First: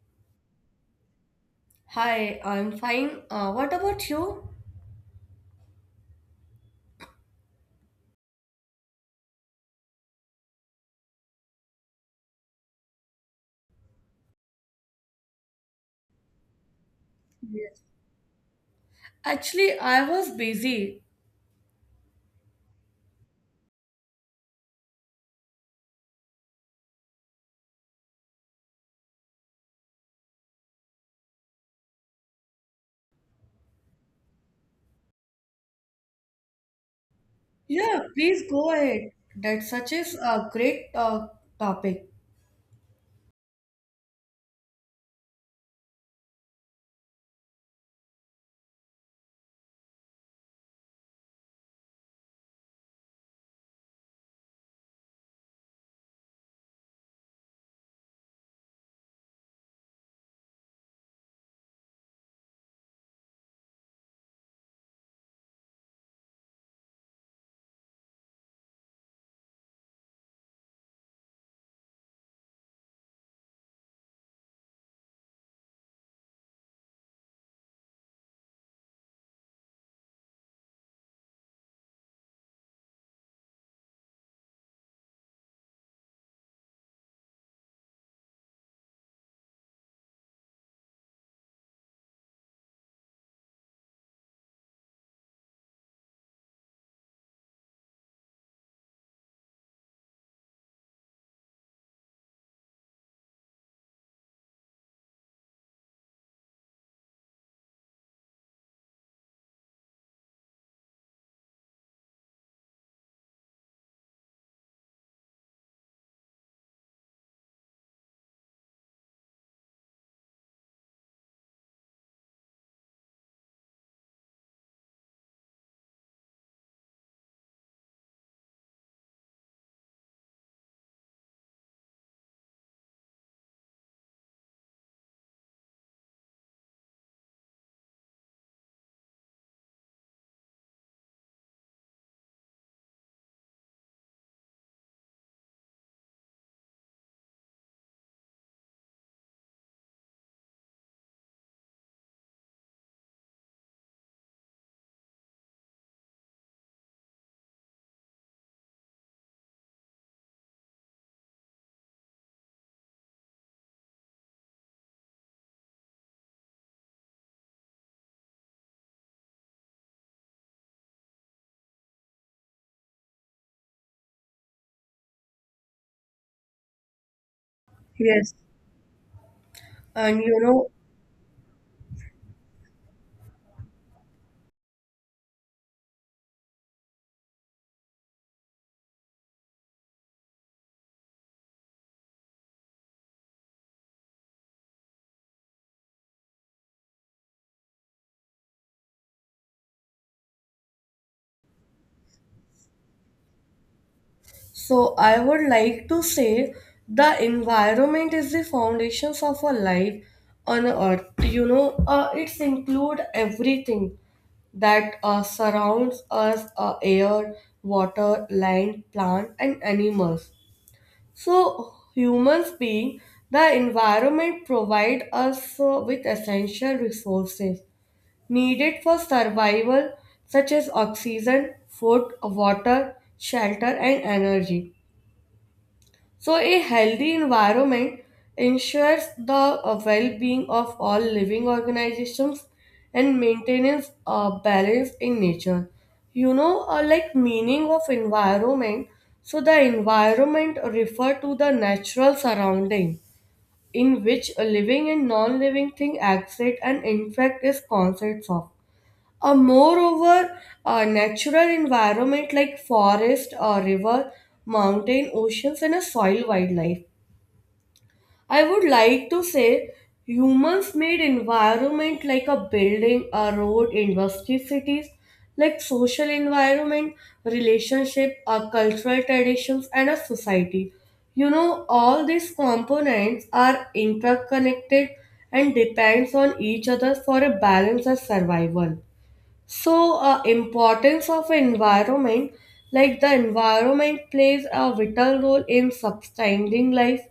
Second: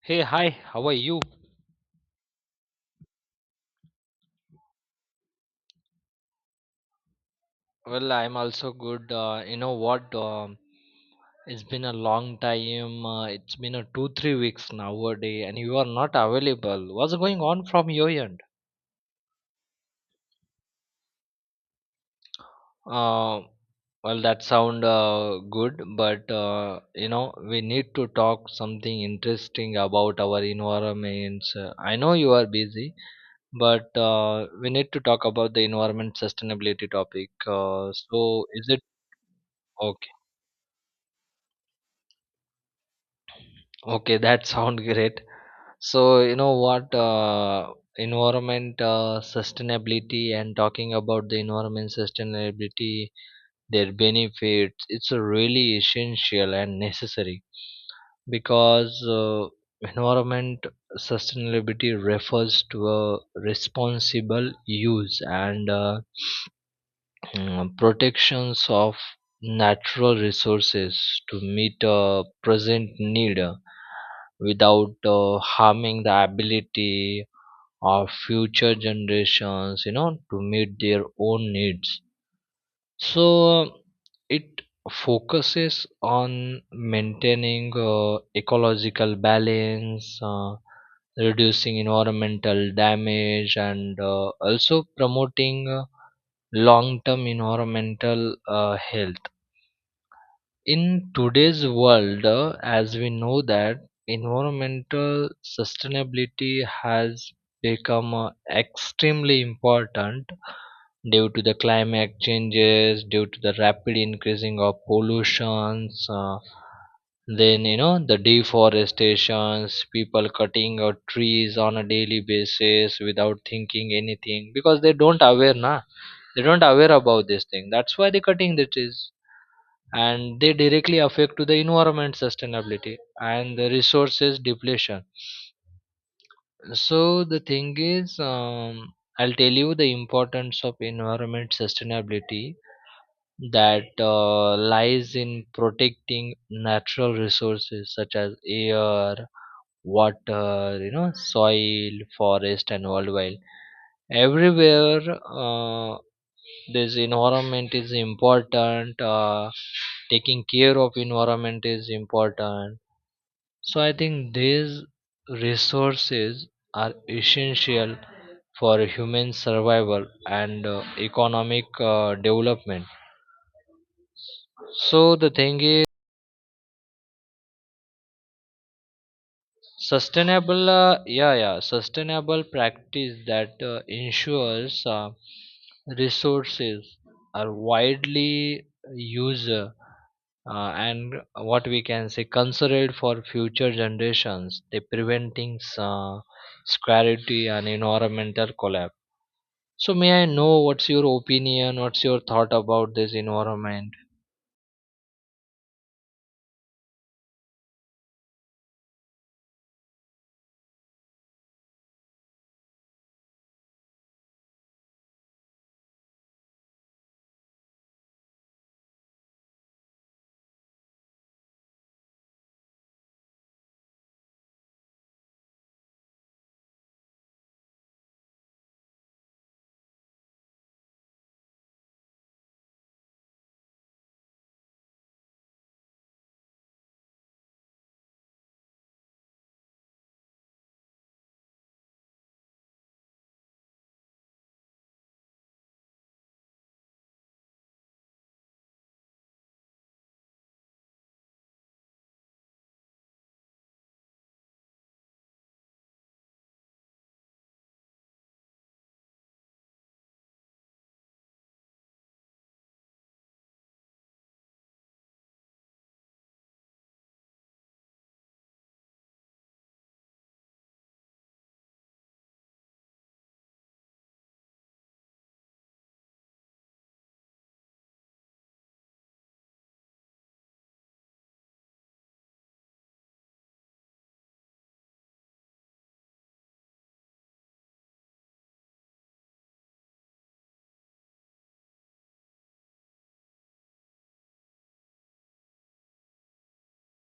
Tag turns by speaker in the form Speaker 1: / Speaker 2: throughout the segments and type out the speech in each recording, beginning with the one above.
Speaker 1: Hey, hi, how are you?
Speaker 2: Hi, I'm fine. What about you?
Speaker 1: Well, I'm also good. You know what? It's been a long time. It's been a two, 3 weeks nowadays, and you are not available. What's going on
Speaker 2: Yes.
Speaker 1: from your end?
Speaker 2: Actually, I was busy.
Speaker 1: Uh, well, that sound good, but you know we need to talk something interesting about our environments. I know you are busy, but we need to talk about the environment sustainability topic. Uh,
Speaker 2: Yeah, please
Speaker 1: so, is
Speaker 2: go
Speaker 1: it
Speaker 2: ahead. That such is
Speaker 1: okay?
Speaker 2: a great topic.
Speaker 1: Okay, that sounds great. So, you know what, environment sustainability, and talking about the environment sustainability, their benefits, it's a really essential and necessary because environment sustainability refers to a responsible use and protections of natural resources to meet a present need without harming the ability of future generations, you know, to meet their own needs. So it focuses on maintaining ecological balance, reducing environmental damage, and also promoting long term environmental health. In today's world, as we know that environmental sustainability has become extremely important due to the climate changes, due to the rapid increasing of pollutions, then you know the deforestations, people cutting out trees on a daily basis without thinking anything because they don't aware na, they don't aware about this thing, that's why they're cutting the trees and they directly affect to the environment sustainability and the resources depletion. So the thing is, I'll tell you the importance of environment sustainability that lies in protecting natural resources such as air, water, you know, soil, forest, and wildlife. Everywhere uh, this environment is important. Taking care of environment is important. So I think these resources are essential for human survival and economic development. So the thing is,
Speaker 2: Yes. And you know,
Speaker 1: sustainable yeah yeah sustainable practice that ensures resources are widely used, and what we can say, considered for future generations, they preventing scarcity and environmental collapse. So may I know what's your opinion, what's your thought about this environment?
Speaker 2: so I would like to say the environment is the foundations of our life on earth. It's include everything that surrounds us, air, water, land, plant, and animals. So humans being the environment provide us with essential resources needed for survival such as oxygen, food, water, shelter and energy. So a healthy environment ensures the well-being of all living organizations and maintains a balance in nature. You know, like meaning of environment. So the environment refer to the natural surrounding in which a living and non-living thing exist and interact is concepts of. A moreover, a natural environment like forest, a river, mountain, oceans, and a soil wildlife. I would like to say humans made environment like a building, a road, industry, cities, like social environment, relationship, a cultural traditions, and a society. You know, all these components are interconnected and depends on each other for a balance of survival. So, importance of environment, like the environment plays a vital role in sustaining life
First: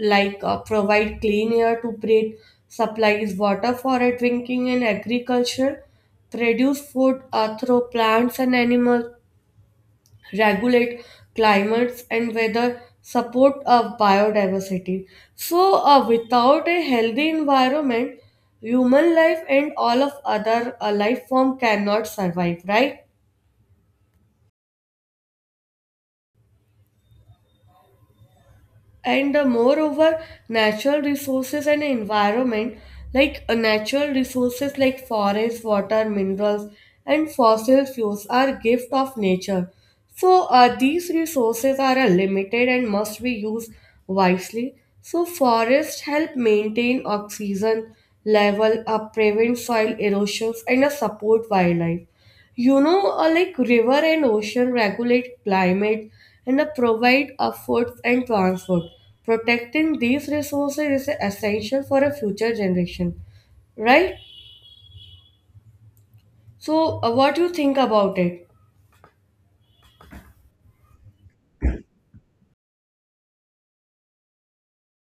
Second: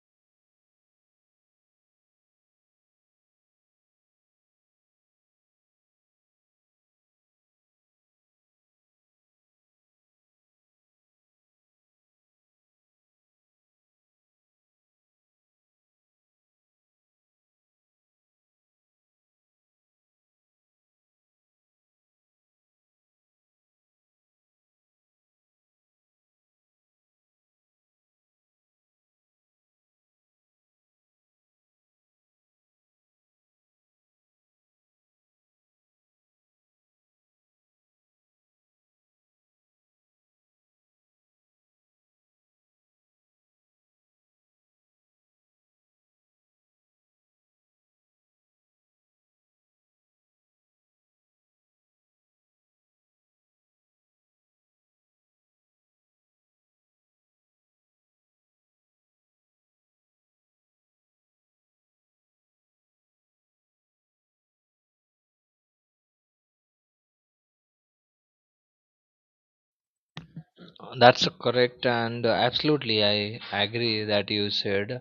Speaker 2: like provide clean air to breathe, supplies water for drinking and agriculture, produce food through plants and animals, regulate climates and weather, support of biodiversity. So without a healthy environment, human life and all of other life form cannot survive, right? And moreover natural resources and environment, like natural resources like forest water minerals and fossil fuels are gift of nature. So these resources are limited and must be used wisely. So forests help maintain oxygen level, prevent soil erosions and support wildlife. You know, like river and ocean regulate climate and provide food and transport. Protecting these resources is essential for a future generation, right? So, what you think about it?
Speaker 1: That's correct, and absolutely I agree that you said.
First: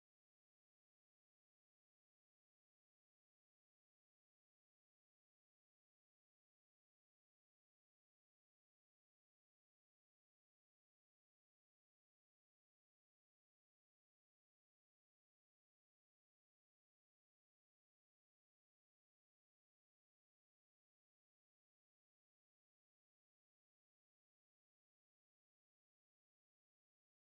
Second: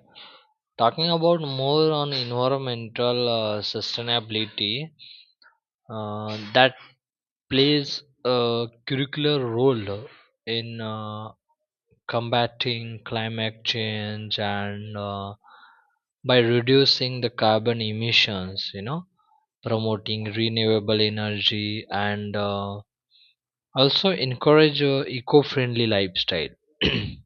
Speaker 1: Talking about more on environmental sustainability, that plays a curricular role in combating climate change and by reducing the carbon emissions, you know, promoting renewable energy, and also encourage eco-friendly lifestyle.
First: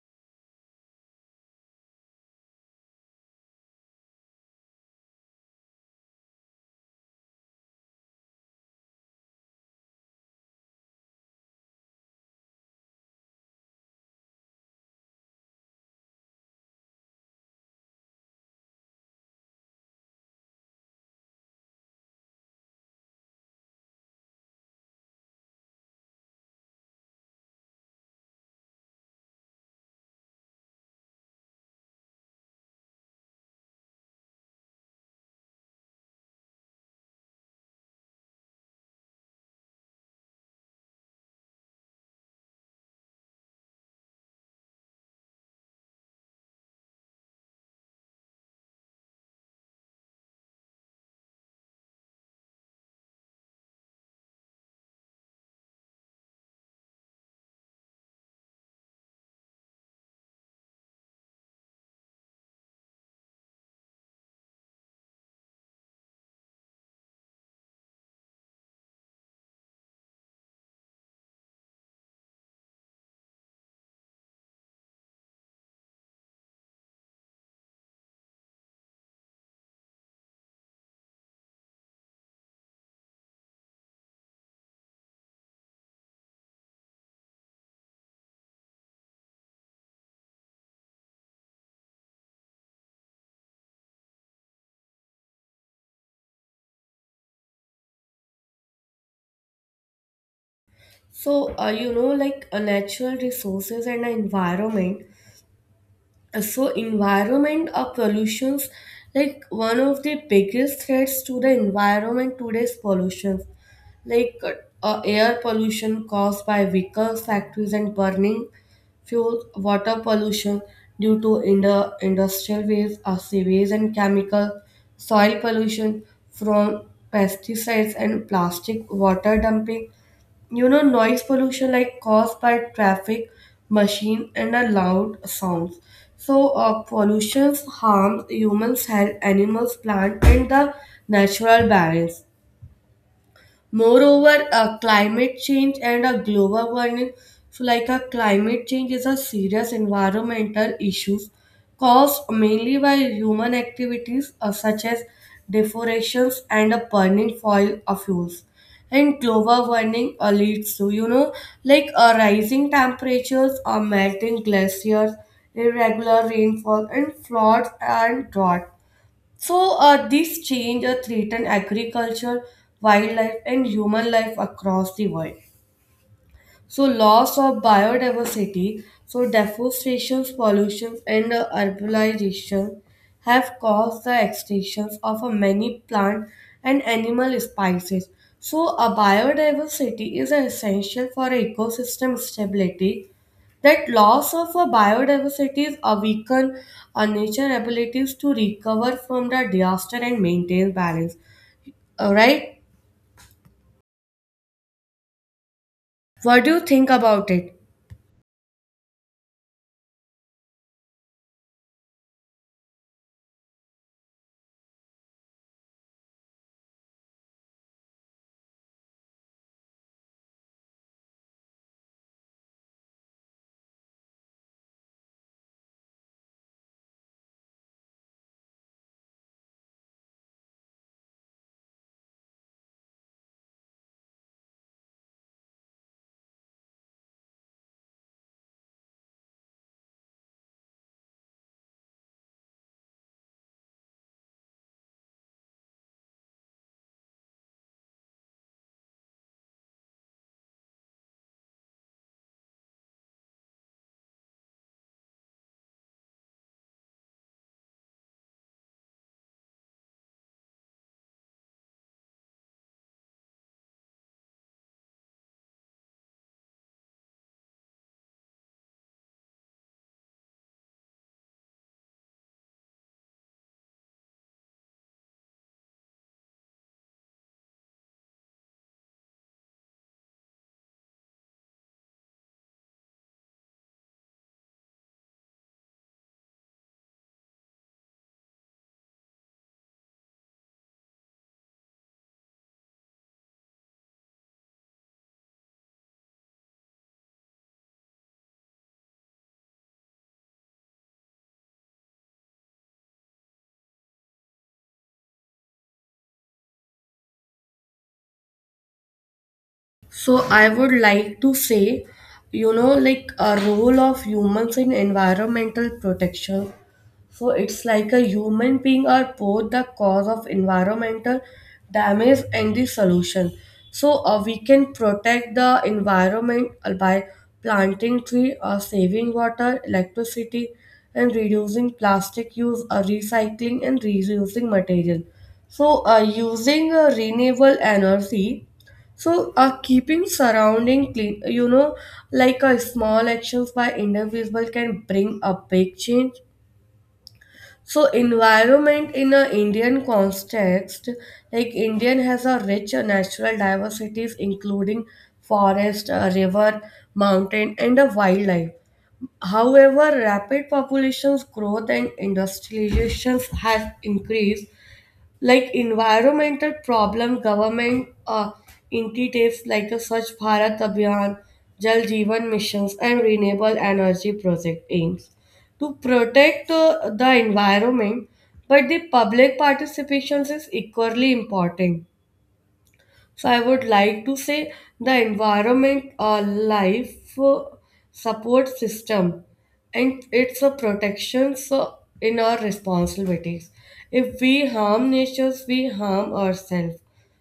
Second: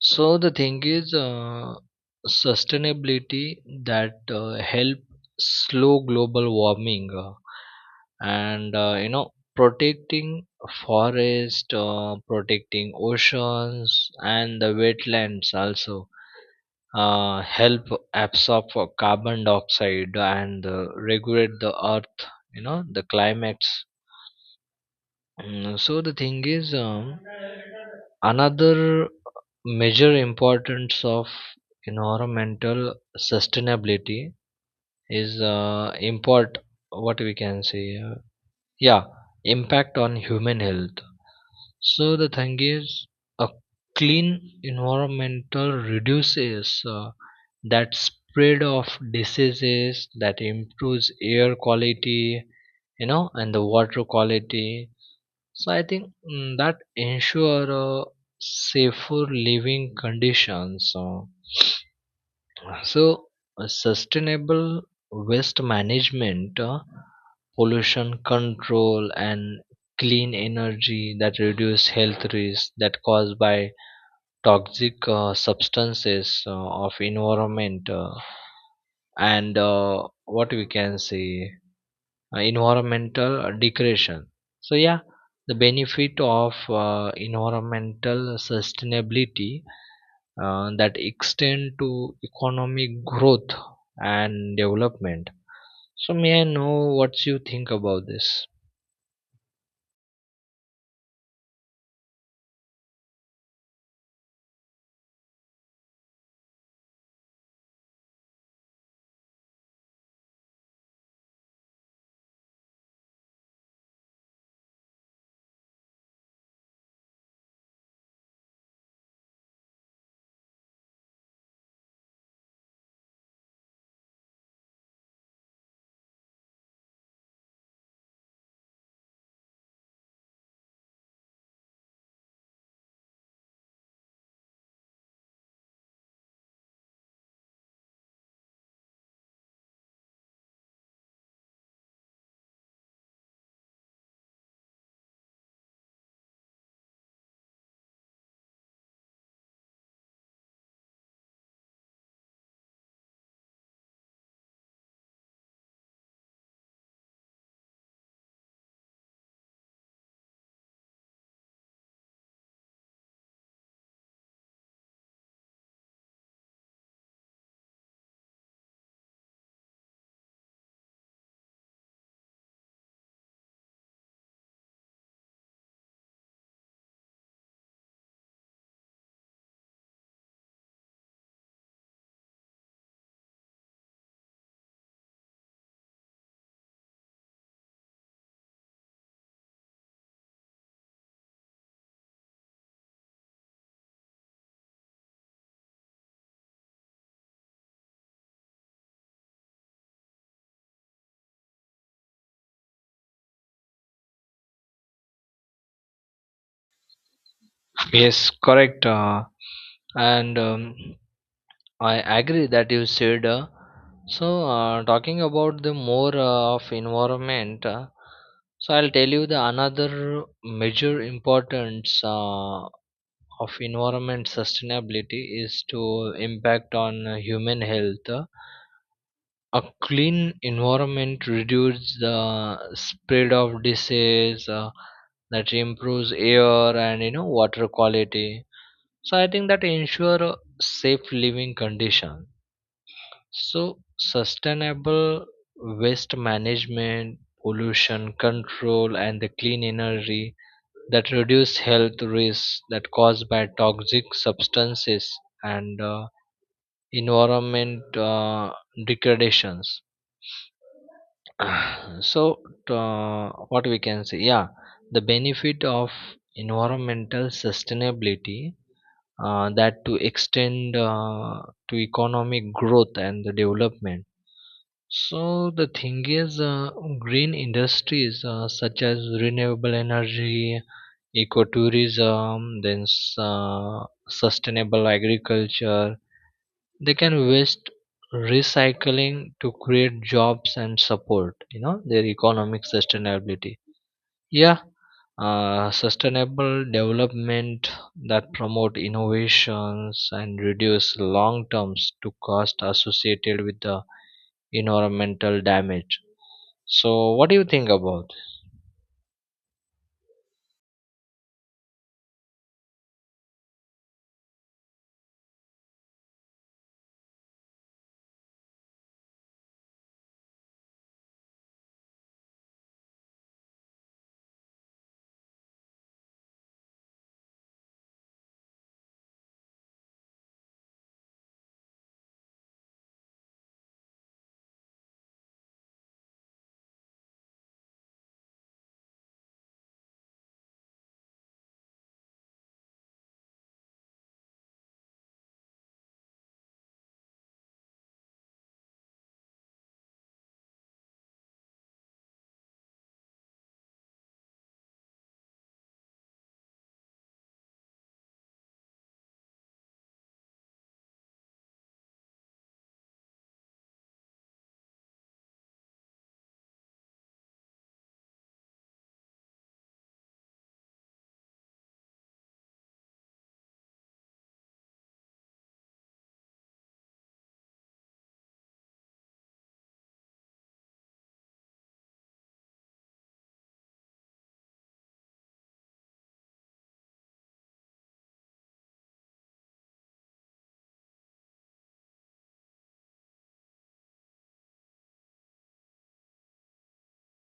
Speaker 1: So the thing is, sustainability that help slow global warming, and you know protecting forest, protecting oceans and the wetlands also help absorb carbon dioxide and regulate the earth. You know, the climates. So the thing is, another major importance of environmental sustainability is import. What we can say, yeah, impact on human health. So the thing is, a clean environmental reduces that spread of diseases, that improves air quality, you know, and the water quality. So I think that ensure safer living conditions. So, so sustainable waste management, pollution control, and clean energy that reduce health risks that caused by toxic substances of environment, and what we can say, environmental degradation. So yeah, the benefit of environmental sustainability that extend to economic growth and development. So may I know what you think about this?
Speaker 2: So, you know, like natural resources and environment. So environment or pollutions, like one of the biggest threats to the environment today's pollution, like air pollution caused by vehicles factories and burning fuels, water pollution due to industrial waste or sewage and chemical, soil pollution from pesticides and plastic water dumping, you know, noise pollution like caused by traffic machine and a loud sounds. So pollution harms humans health animals plant and the natural balance. Moreover, climate change and a global warming. So, like a climate change is a serious environmental issue caused mainly by human activities such as deforestations and a burning foil of fuels. And global warming leads to, you know, like rising temperatures, melting glaciers, irregular rainfall, and floods and drought. So, this change threaten agriculture, wildlife, and human life across the world. So loss of biodiversity, so deforestation, pollution, and urbanization have caused the extinctions of many plant and animal species. So a biodiversity is essential for ecosystem stability. That loss of a biodiversity is a weaken our nature abilities to recover from the disaster and maintain balance. Alright? What do you think about it?
Speaker 1: Yes, correct. And I agree that you said. So talking about the more of environment. So I'll tell you the another major importance of environment sustainability is to impact on human health. A clean environment reduces the spread of disease that improves air and, you know, water quality. So I think that ensure a safe living condition. So sustainable waste management, pollution control, and the clean energy that reduce health risks that caused by toxic substances and environment degradations. So uh, what we can say, yeah, the benefit of environmental sustainability that to extend to economic growth and the development. So the thing is, green industries such as renewable energy, ecotourism, then sustainable agriculture, they can waste recycling to create jobs and support, you know, their economic sustainability. Yeah, sustainable development that promote innovations and reduce long terms to cost associated with the environmental damage. So, what do you think about?
Speaker 2: So I would like to say, you know, like a role of humans in environmental protection. So it's like a human being are both the cause of environmental damage and the solution. So we can protect the environment by planting tree or saving water, electricity, and reducing plastic use or recycling and reusing material. So using renewable energy, so, keeping surrounding clean, you know, like a small actions by individual can bring a big change. So, environment in a Indian context, like Indian has a rich natural diversities, including forest, river, mountain, and a wildlife. However, rapid populations growth and industrializations has increased like environmental problem government initiatives like the Swachh Bharat Abhiyan, Jal Jeevan missions, and renewable energy project aims to protect the environment, but the public participation is equally important. So I would like to say the environment or life support system and it's a protection so in our responsibilities. If we harm nature, we harm ourselves.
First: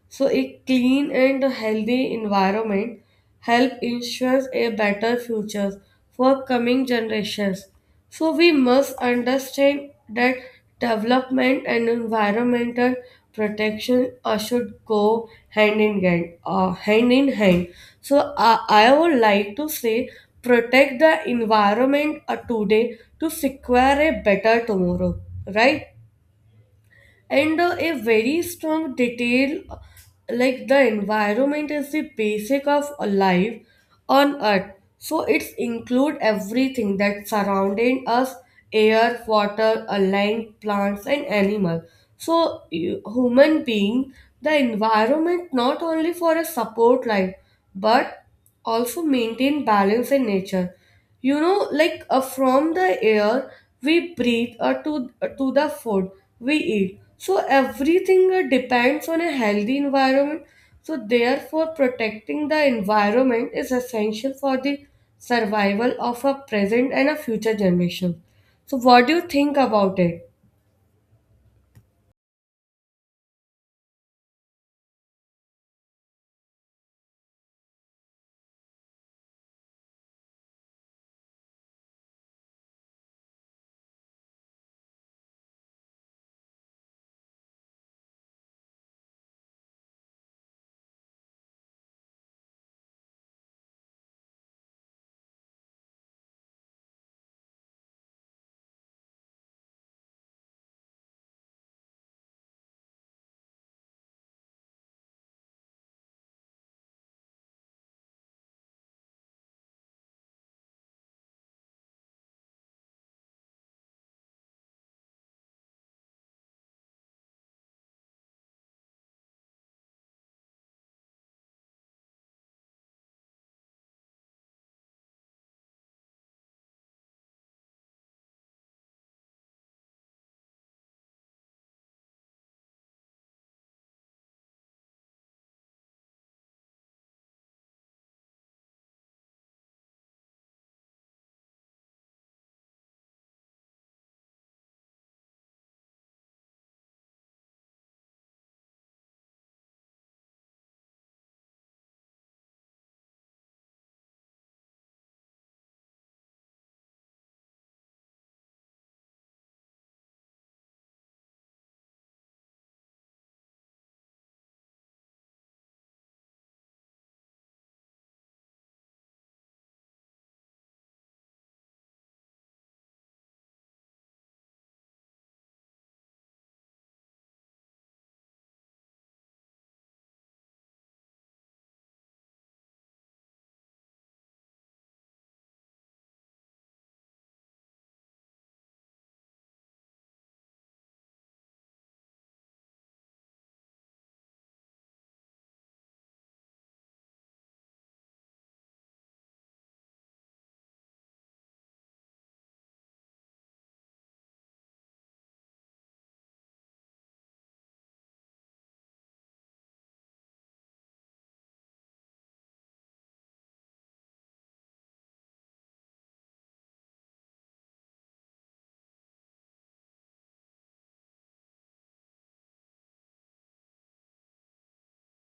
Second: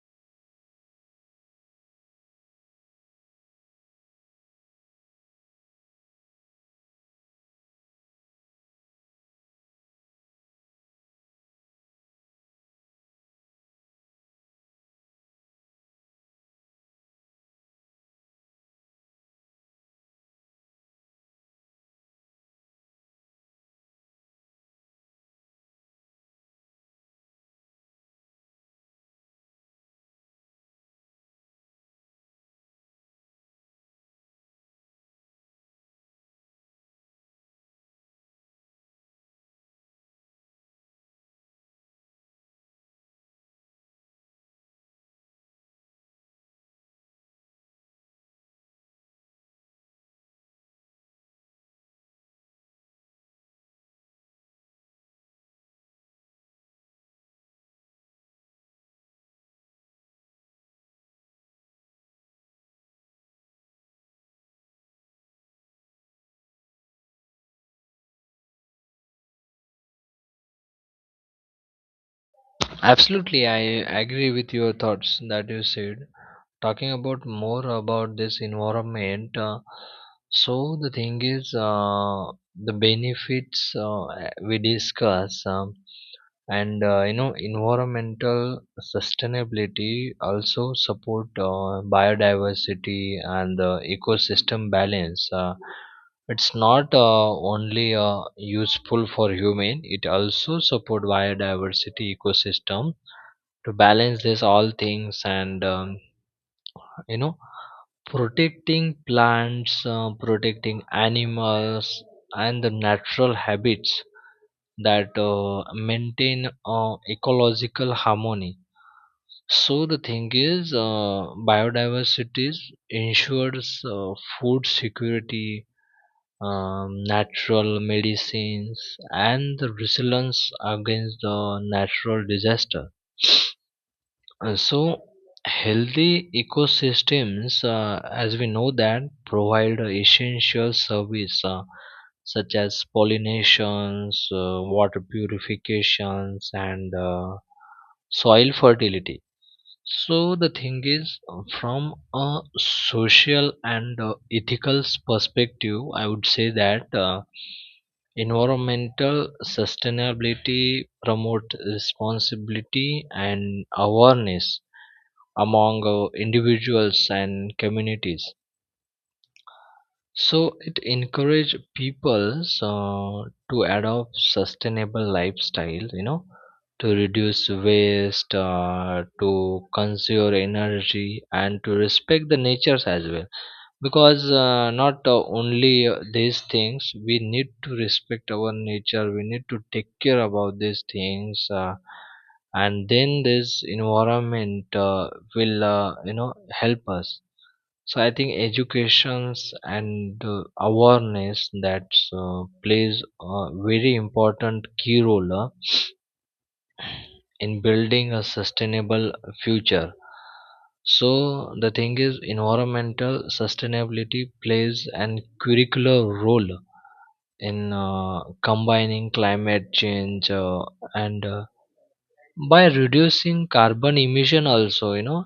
Speaker 2: So a clean and healthy environment help ensures a better future for coming generations. So we must understand that development and environmental protection should go hand in hand. So I would like to say protect the environment today to secure a better tomorrow. Right? And a very strong detail, like the environment is the basic of a life on earth. So it's include everything that surrounding us, air, water, a land, plants and animal. So human being, the environment not only for a support life but also maintain balance in nature. You know, like from the air we breathe or to the food we eat. So everything depends on a healthy environment. So therefore protecting the environment is essential for the survival of a present and a future generation. So what do you think about it?
Speaker 1: Absolutely, I agree with your thoughts that you said. Talking about more about this environment, so the thing is, the benefits we discuss, and you know, environmental sustainability also support biodiversity and the ecosystem balance. It's not only useful for human, it also support biodiversity ecosystem to balance this all things, and you know, protecting plants, protecting animals and the natural habits that maintain ecological harmony. So the thing is, biodiversity ensures food security, natural medicines, and the resilience against the natural disaster. So healthy ecosystems, as we know, that provide essential service such as pollinations, water purifications, and soil fertility. So the thing is, from a social and ethical perspective, I would say that environmental sustainability promote responsibility and awareness among individuals and communities. So it encourage people, so, to adopt sustainable lifestyle, you know, to reduce waste, to conserve energy, and to respect the natures as well. Because not only these things, we need to respect our nature. We need to take care about these things, and then this environment will, you know, help us. So I think educations and awareness that plays a very important key role in building a sustainable future. So the thing is, environmental sustainability plays an curricular role in combining climate change and by reducing carbon emission also, you know,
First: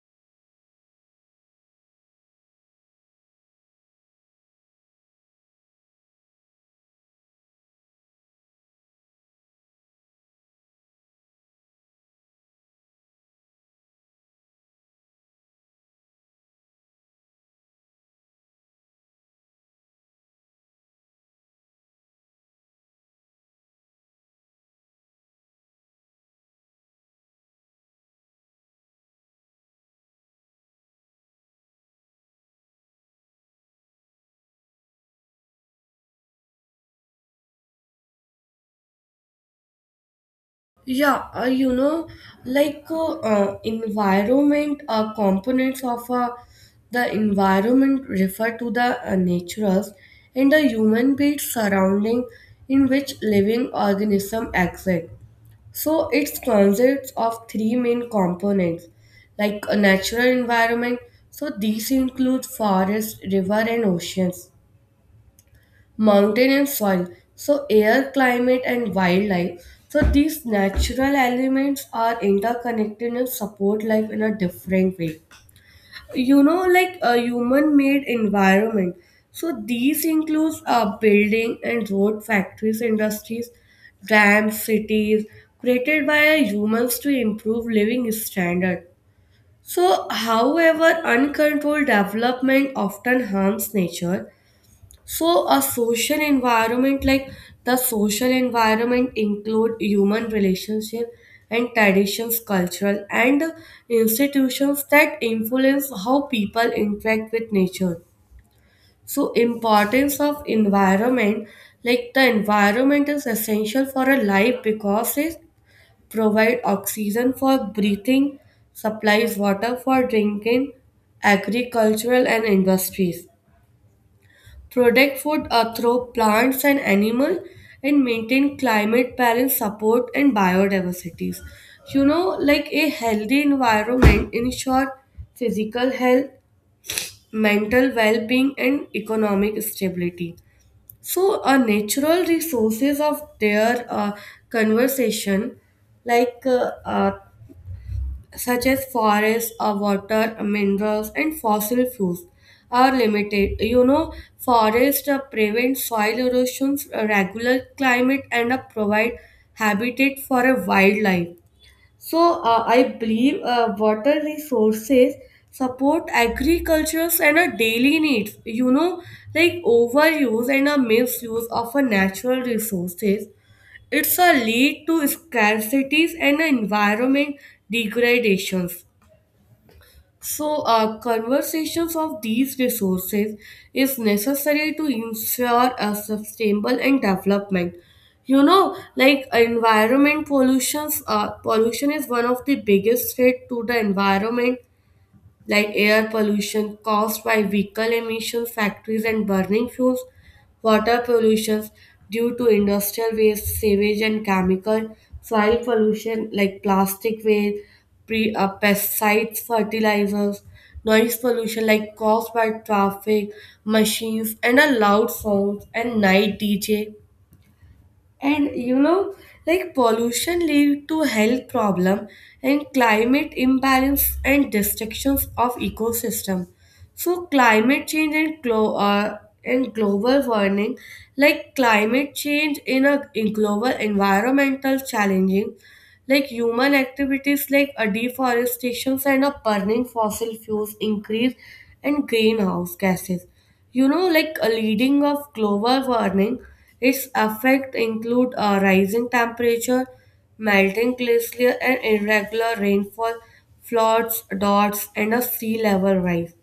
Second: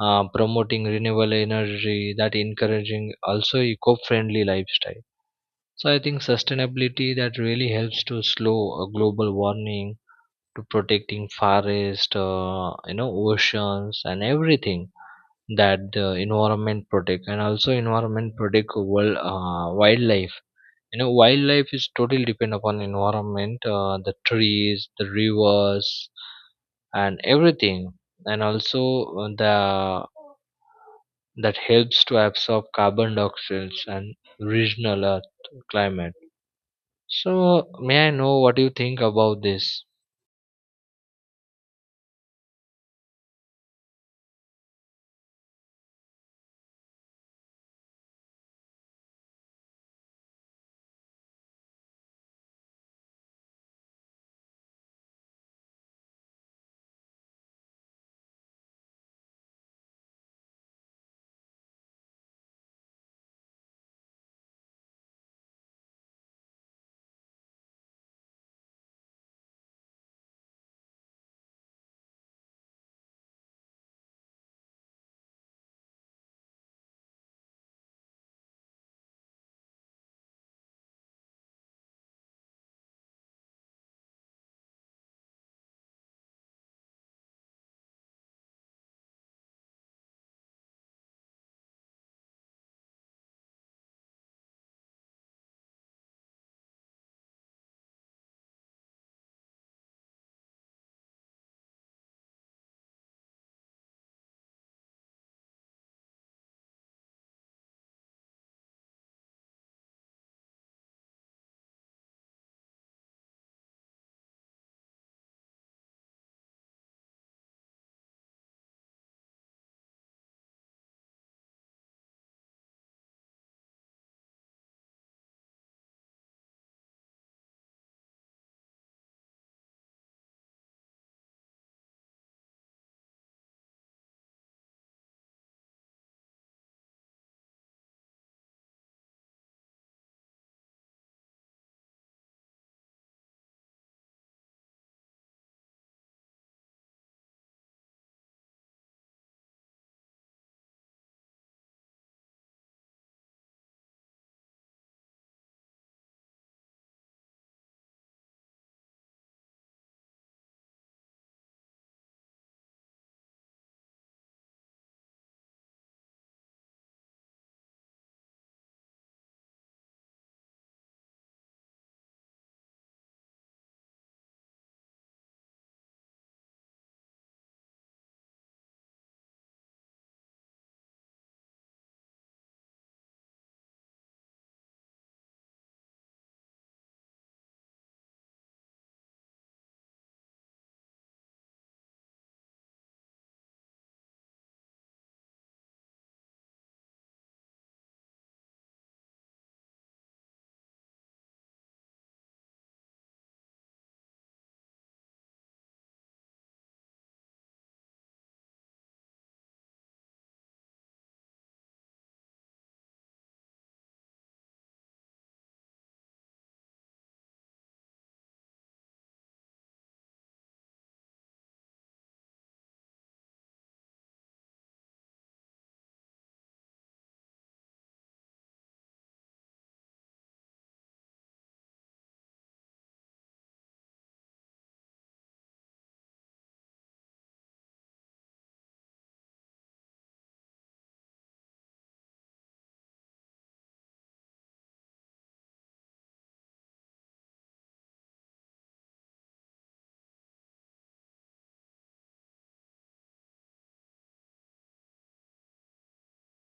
Speaker 1: promoting renewable energy, that encouraging also eco-friendly lifestyle. So I think sustainability that really helps to slow global warming, to protecting forest, you know, oceans and everything that the environment protect, and also environment protect world wildlife. You know, wildlife is totally depend upon environment, the trees, the rivers, and everything. And also the that helps to absorb carbon dioxide and regional earth climate. So may I know what you think about this?
Speaker 2: Yeah, you know, like environment components of the environment refer to the naturals and the human being surrounding in which living organism exist. So it consists of three main components, like a natural environment. So these include forest, river, and oceans, mountain and soil, so air, climate and wildlife. So these natural elements are interconnected and support life in a different way. You know, like a human made environment, so these includes building and road, factories, industries, dams, cities, created by humans to improve living standard. So however uncontrolled development often harms nature. So a social environment like the social environment include human relationship and traditions, cultural and institutions that influence how people interact with nature. So importance of environment, like the environment is essential for a life because it provide oxygen for breathing, supplies water for drinking, agricultural and industries, protect food through plants and animal, and maintain climate balance, support and biodiversities. You know, like a healthy environment ensure physical health, mental well-being and economic stability. So natural resources of their conversation, like such as forests or water, minerals, and fossil fuels are limited. You know, forests prevent soil erosions, regulate climate, and provide habitat for a wildlife. So I believe water resources support agriculture and a daily needs. You know, like overuse and a misuse of a natural resources. It's a lead to scarcities and a environment degradations. So, conversations of these resources is necessary to ensure a sustainable and development. You know, like environment pollutions, pollution is one of the biggest threat to the environment, like air pollution caused by vehicle emissions, factories, and burning fuels, water pollution due to industrial waste, sewage, and chemical, soil pollution like plastic waste, pesticides, fertilizers, noise pollution like caused by traffic, machines, and a loud sounds and night DJ. And you know, like pollution lead to health problem and climate imbalance and destructions of ecosystem. So climate change and, global warming, like climate change in a in global environmental challenging, like human activities like a deforestation and a burning fossil fuels increase and greenhouse gases. You know, like a leading of global warming, its effects include a rising temperature, melting glacier, and irregular rainfall, floods, droughts, and a sea level rise.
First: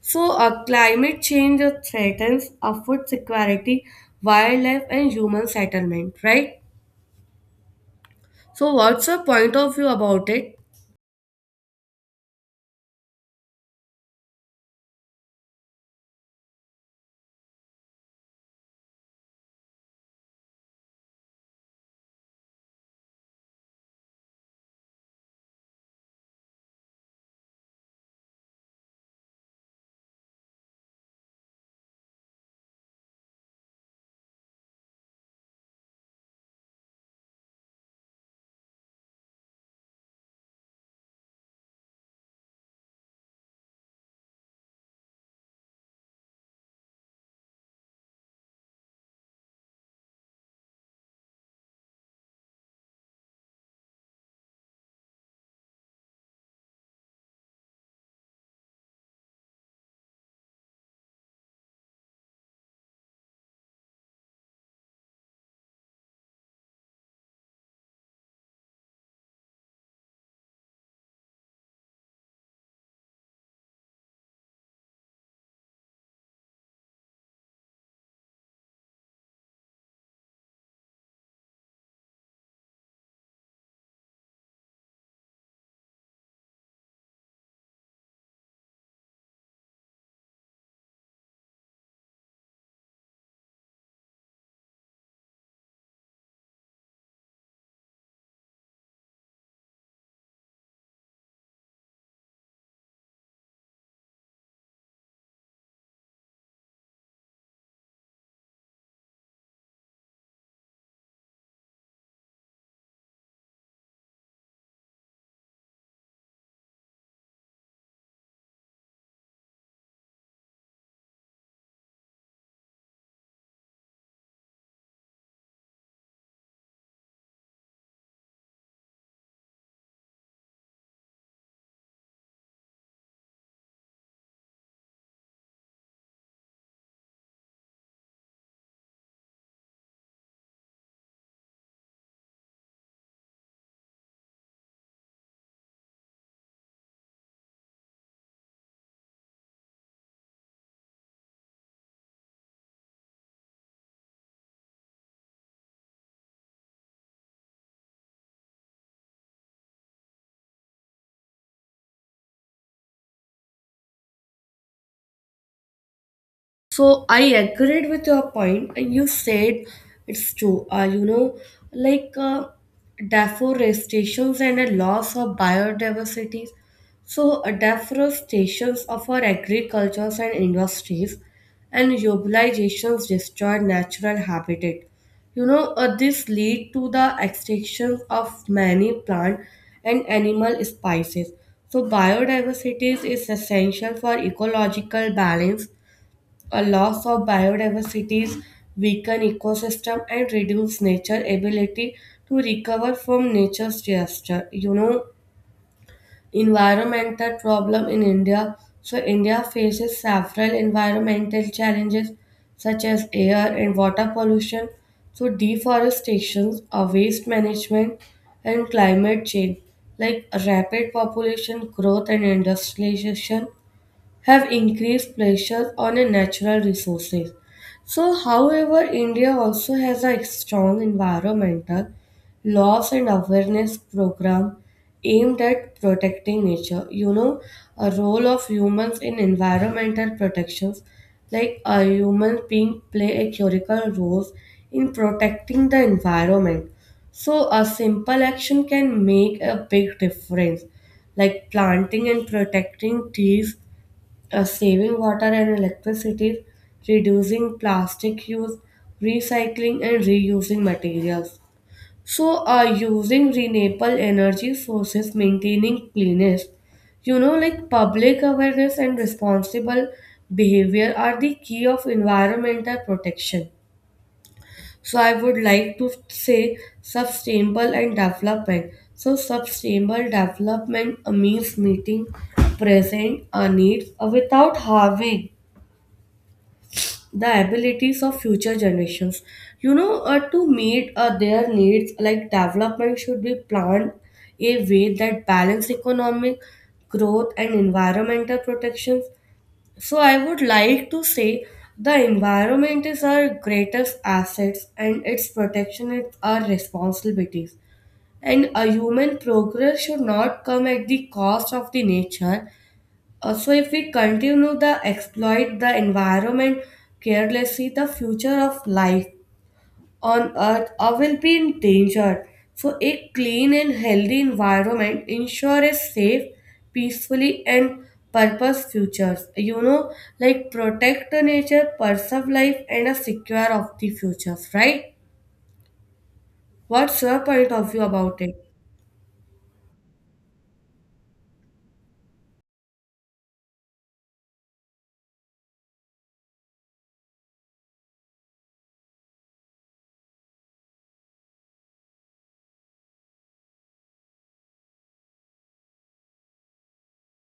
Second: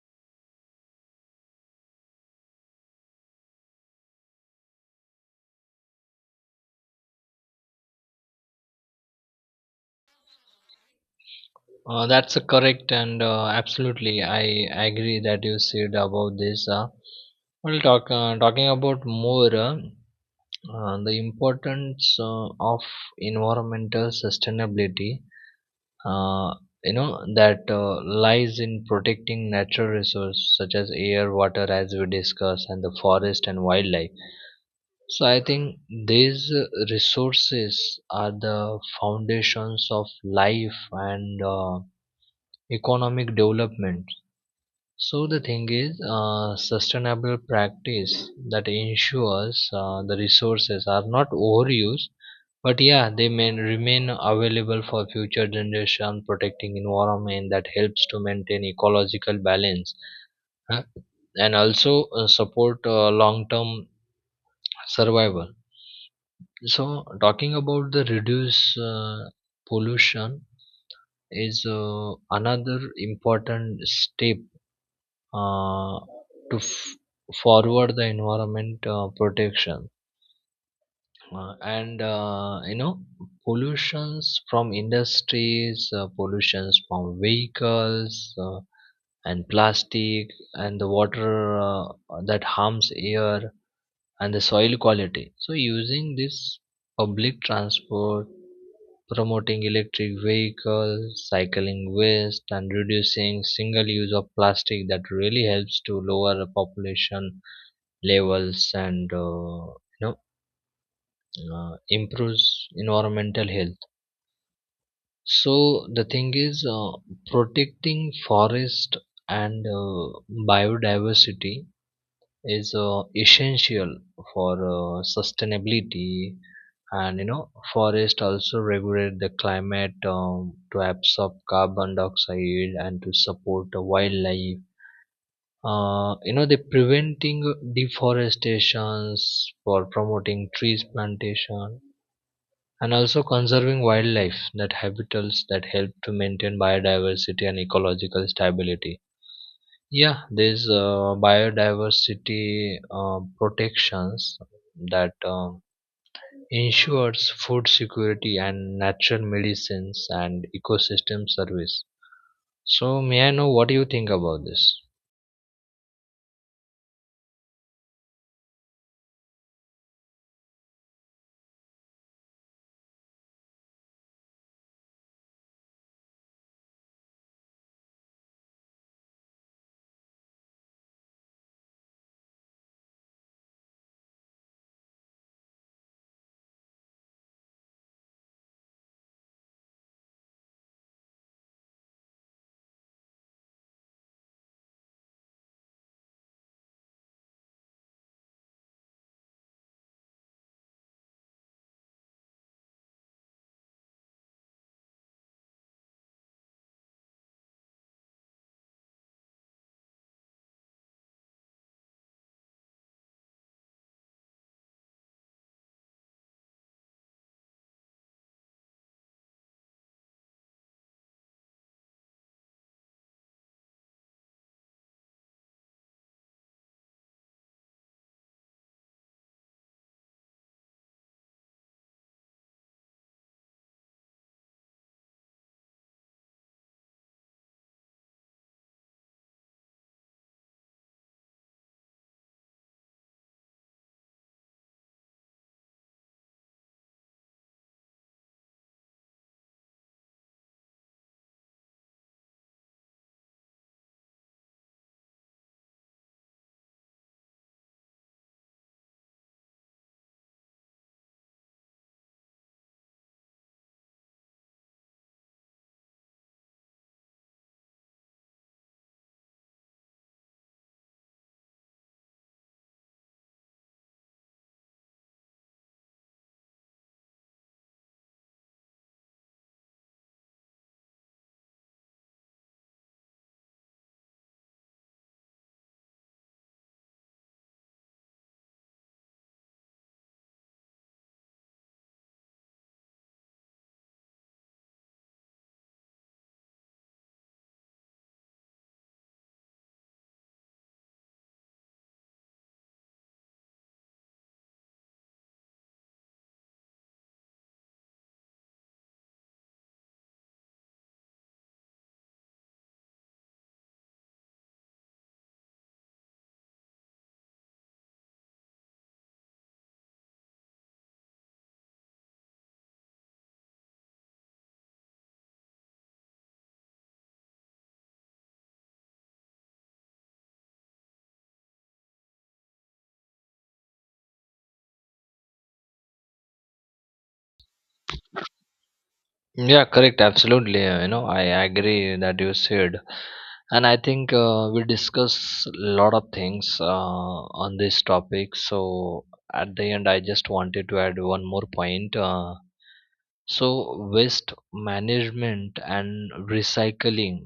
Speaker 2: So, climate change threatens food security, wildlife, and human settlement, right? So, what's your point of view about it?
Speaker 1: That's a correct, and absolutely I agree that you said about this. We'll talk Talking about more, the importance of environmental sustainability, uh, you know, that lies in protecting natural resources such as air, water, as we discussed, and the forest and wildlife. So I think these resources are the foundations of life and economic development. So the thing is, sustainable practice that ensures the resources are not overused, but yeah, they may remain available for future generation. Protecting environment that helps to maintain ecological balance, huh, and also support long-term survival. So talking about the reduce pollution is another important step uh, to forward the environment protection, and you know, pollutions from industries, pollutions from vehicles, and plastic and the water, that harms air and the soil quality. So using this public transport, promoting electric vehicles, cycling waste, and reducing single use of plastic that really helps to lower the population levels, and you know, improves environmental health. So the thing is, protecting forest and biodiversity is essential for sustainability. And you know, forest also regulate the climate, to absorb carbon dioxide and to support the wildlife. You know, they preventing deforestations, for promoting trees plantation, and also conserving wildlife that habitats that help to maintain biodiversity and ecological stability. Yeah, there's biodiversity protections that ensures food security and natural medicines and ecosystem service. So may I know what do you think about this?
Speaker 2: So I agreed with your point, and you said it's true. You know, like deforestations and a loss of biodiversity. So deforestations of our agricultures and industries, and urbanizations destroy natural habitat. You know, this lead to the extinction of many plant and animal species. So biodiversity is essential for ecological balance, a loss of biodiversity, weaken ecosystem, and reduce nature ability to recover from nature's disaster. You know, environmental problem in India. So India faces several environmental challenges such as air and water pollution, so deforestation, waste management, and climate change, like rapid population growth and industrialization have increased pressure on a natural resources. So, however, India also has a strong environmental laws and awareness program aimed at protecting nature. You know, a role of humans in environmental protections, like a human being play a critical role in protecting the environment. So, a simple action can make a big difference, like planting and protecting trees, saving water and electricity, reducing plastic use, recycling and reusing materials. So, using renewable energy sources, maintaining cleanliness, you know, like public awareness and responsible behavior are the key of environmental protection. So, I would like to say sustainable and development. So, sustainable development means meeting present needs without harming the abilities of future generations, you know, to meet their needs, like development should be planned a way that balance economic growth and environmental protections. So I would like to say the environment is our greatest assets and its protection is our responsibilities, and a human progress should not come at the cost of the nature. Also, if we continue to exploit the environment carelessly, the future of life on Earth will be in danger. So, a clean and healthy environment ensure a safe, peacefully, and purpose futures. You know, like protect the nature, preserve life, and a secure of the futures. Right? What's your point of view about it?
Speaker 1: Yeah, correct, absolutely. You know, I agree that you said, and I think we discuss a lot of things on this topic. So at the end I just wanted to add one more point. So waste management and recycling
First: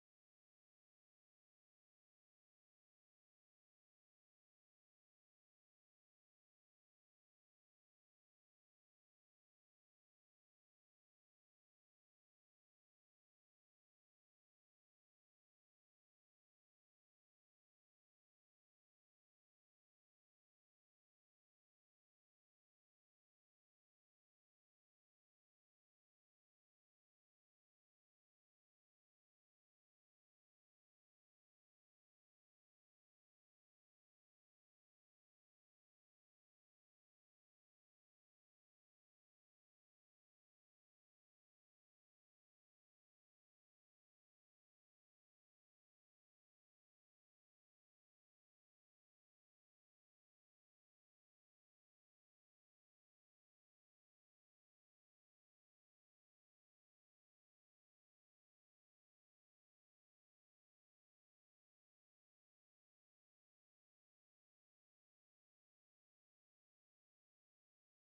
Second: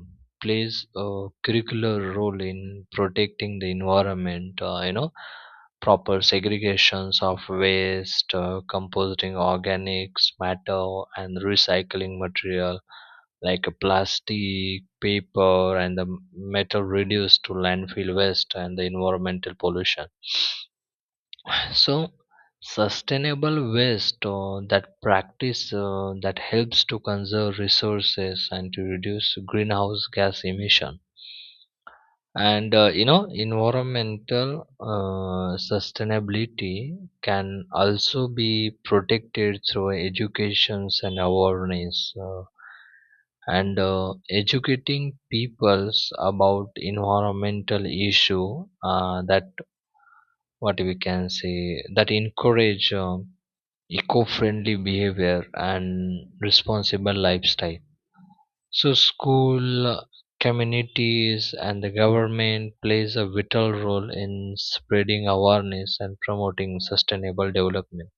Speaker 1: plays a curricular role in protecting the environment. You know, proper segregations of waste, composting organics matter, and recycling material like a plastic, paper, and the metal reduced to landfill waste and the environmental pollution. So, sustainable waste, that practice that helps to conserve resources and to reduce greenhouse gas emission. And you know, environmental sustainability can also be protected through educations and awareness, and educating peoples about environmental issue that, what we can say, that encourage eco-friendly behavior and responsible lifestyle. So school, communities, and the government plays a vital role in spreading awareness and promoting sustainable development.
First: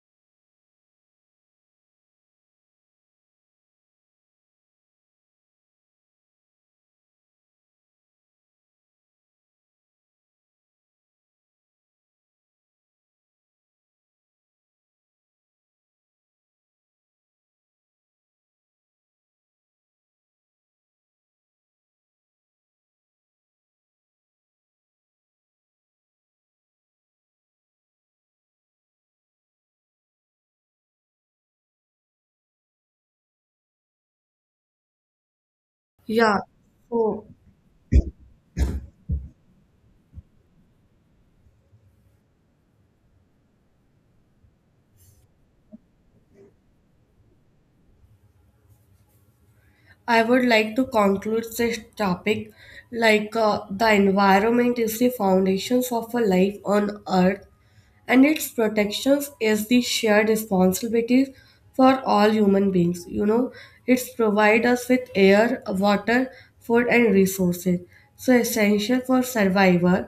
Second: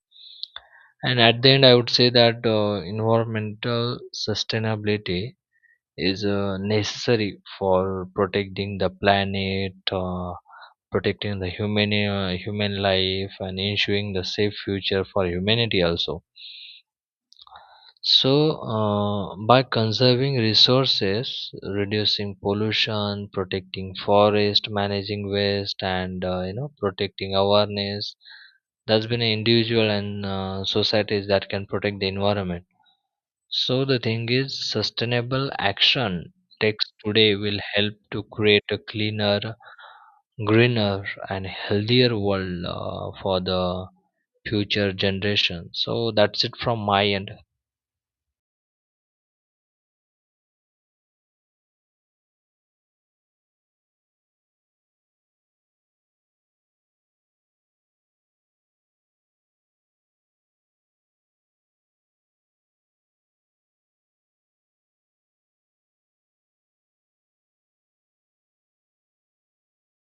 Speaker 1: And at the end, I would say that environmental sustainability is necessary for protecting the planet, protecting the human, human life, and ensuring the safe future for humanity also. So, by conserving resources, reducing pollution, protecting forest, managing waste, and you know, protecting awareness, that's been an individual and societies, that can protect the environment. So the thing is, sustainable action
Speaker 2: Yeah.
Speaker 1: takes
Speaker 2: So.
Speaker 1: today will help to create a cleaner, greener, and healthier world for the future generation. So that's it from my end.
Speaker 2: I would like to conclude this topic, like the environment is the foundations of a life on earth and its protections is the shared responsibility for all human beings. You know, it's provide us with air, water, food and resources so essential for survival.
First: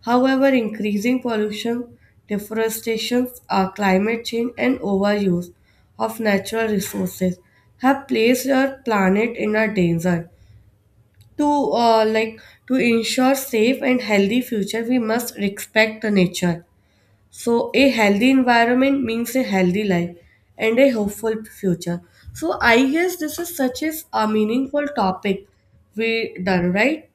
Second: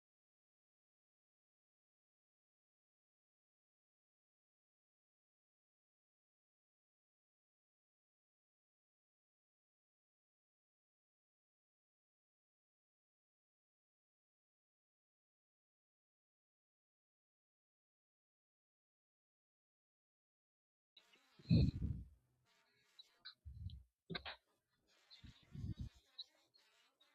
Speaker 2: However, increasing pollution, deforestation, climate change, and overuse of natural resources have placed our planet in a danger. To like to ensure safe and healthy future, we must respect the nature. So, a healthy environment means a healthy life and a hopeful future. So, I guess this is such a meaningful topic we done right.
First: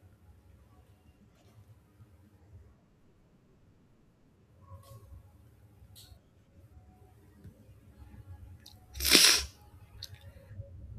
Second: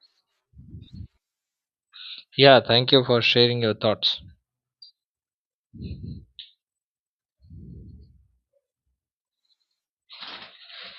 Speaker 1: Yeah, thank you for sharing your thoughts.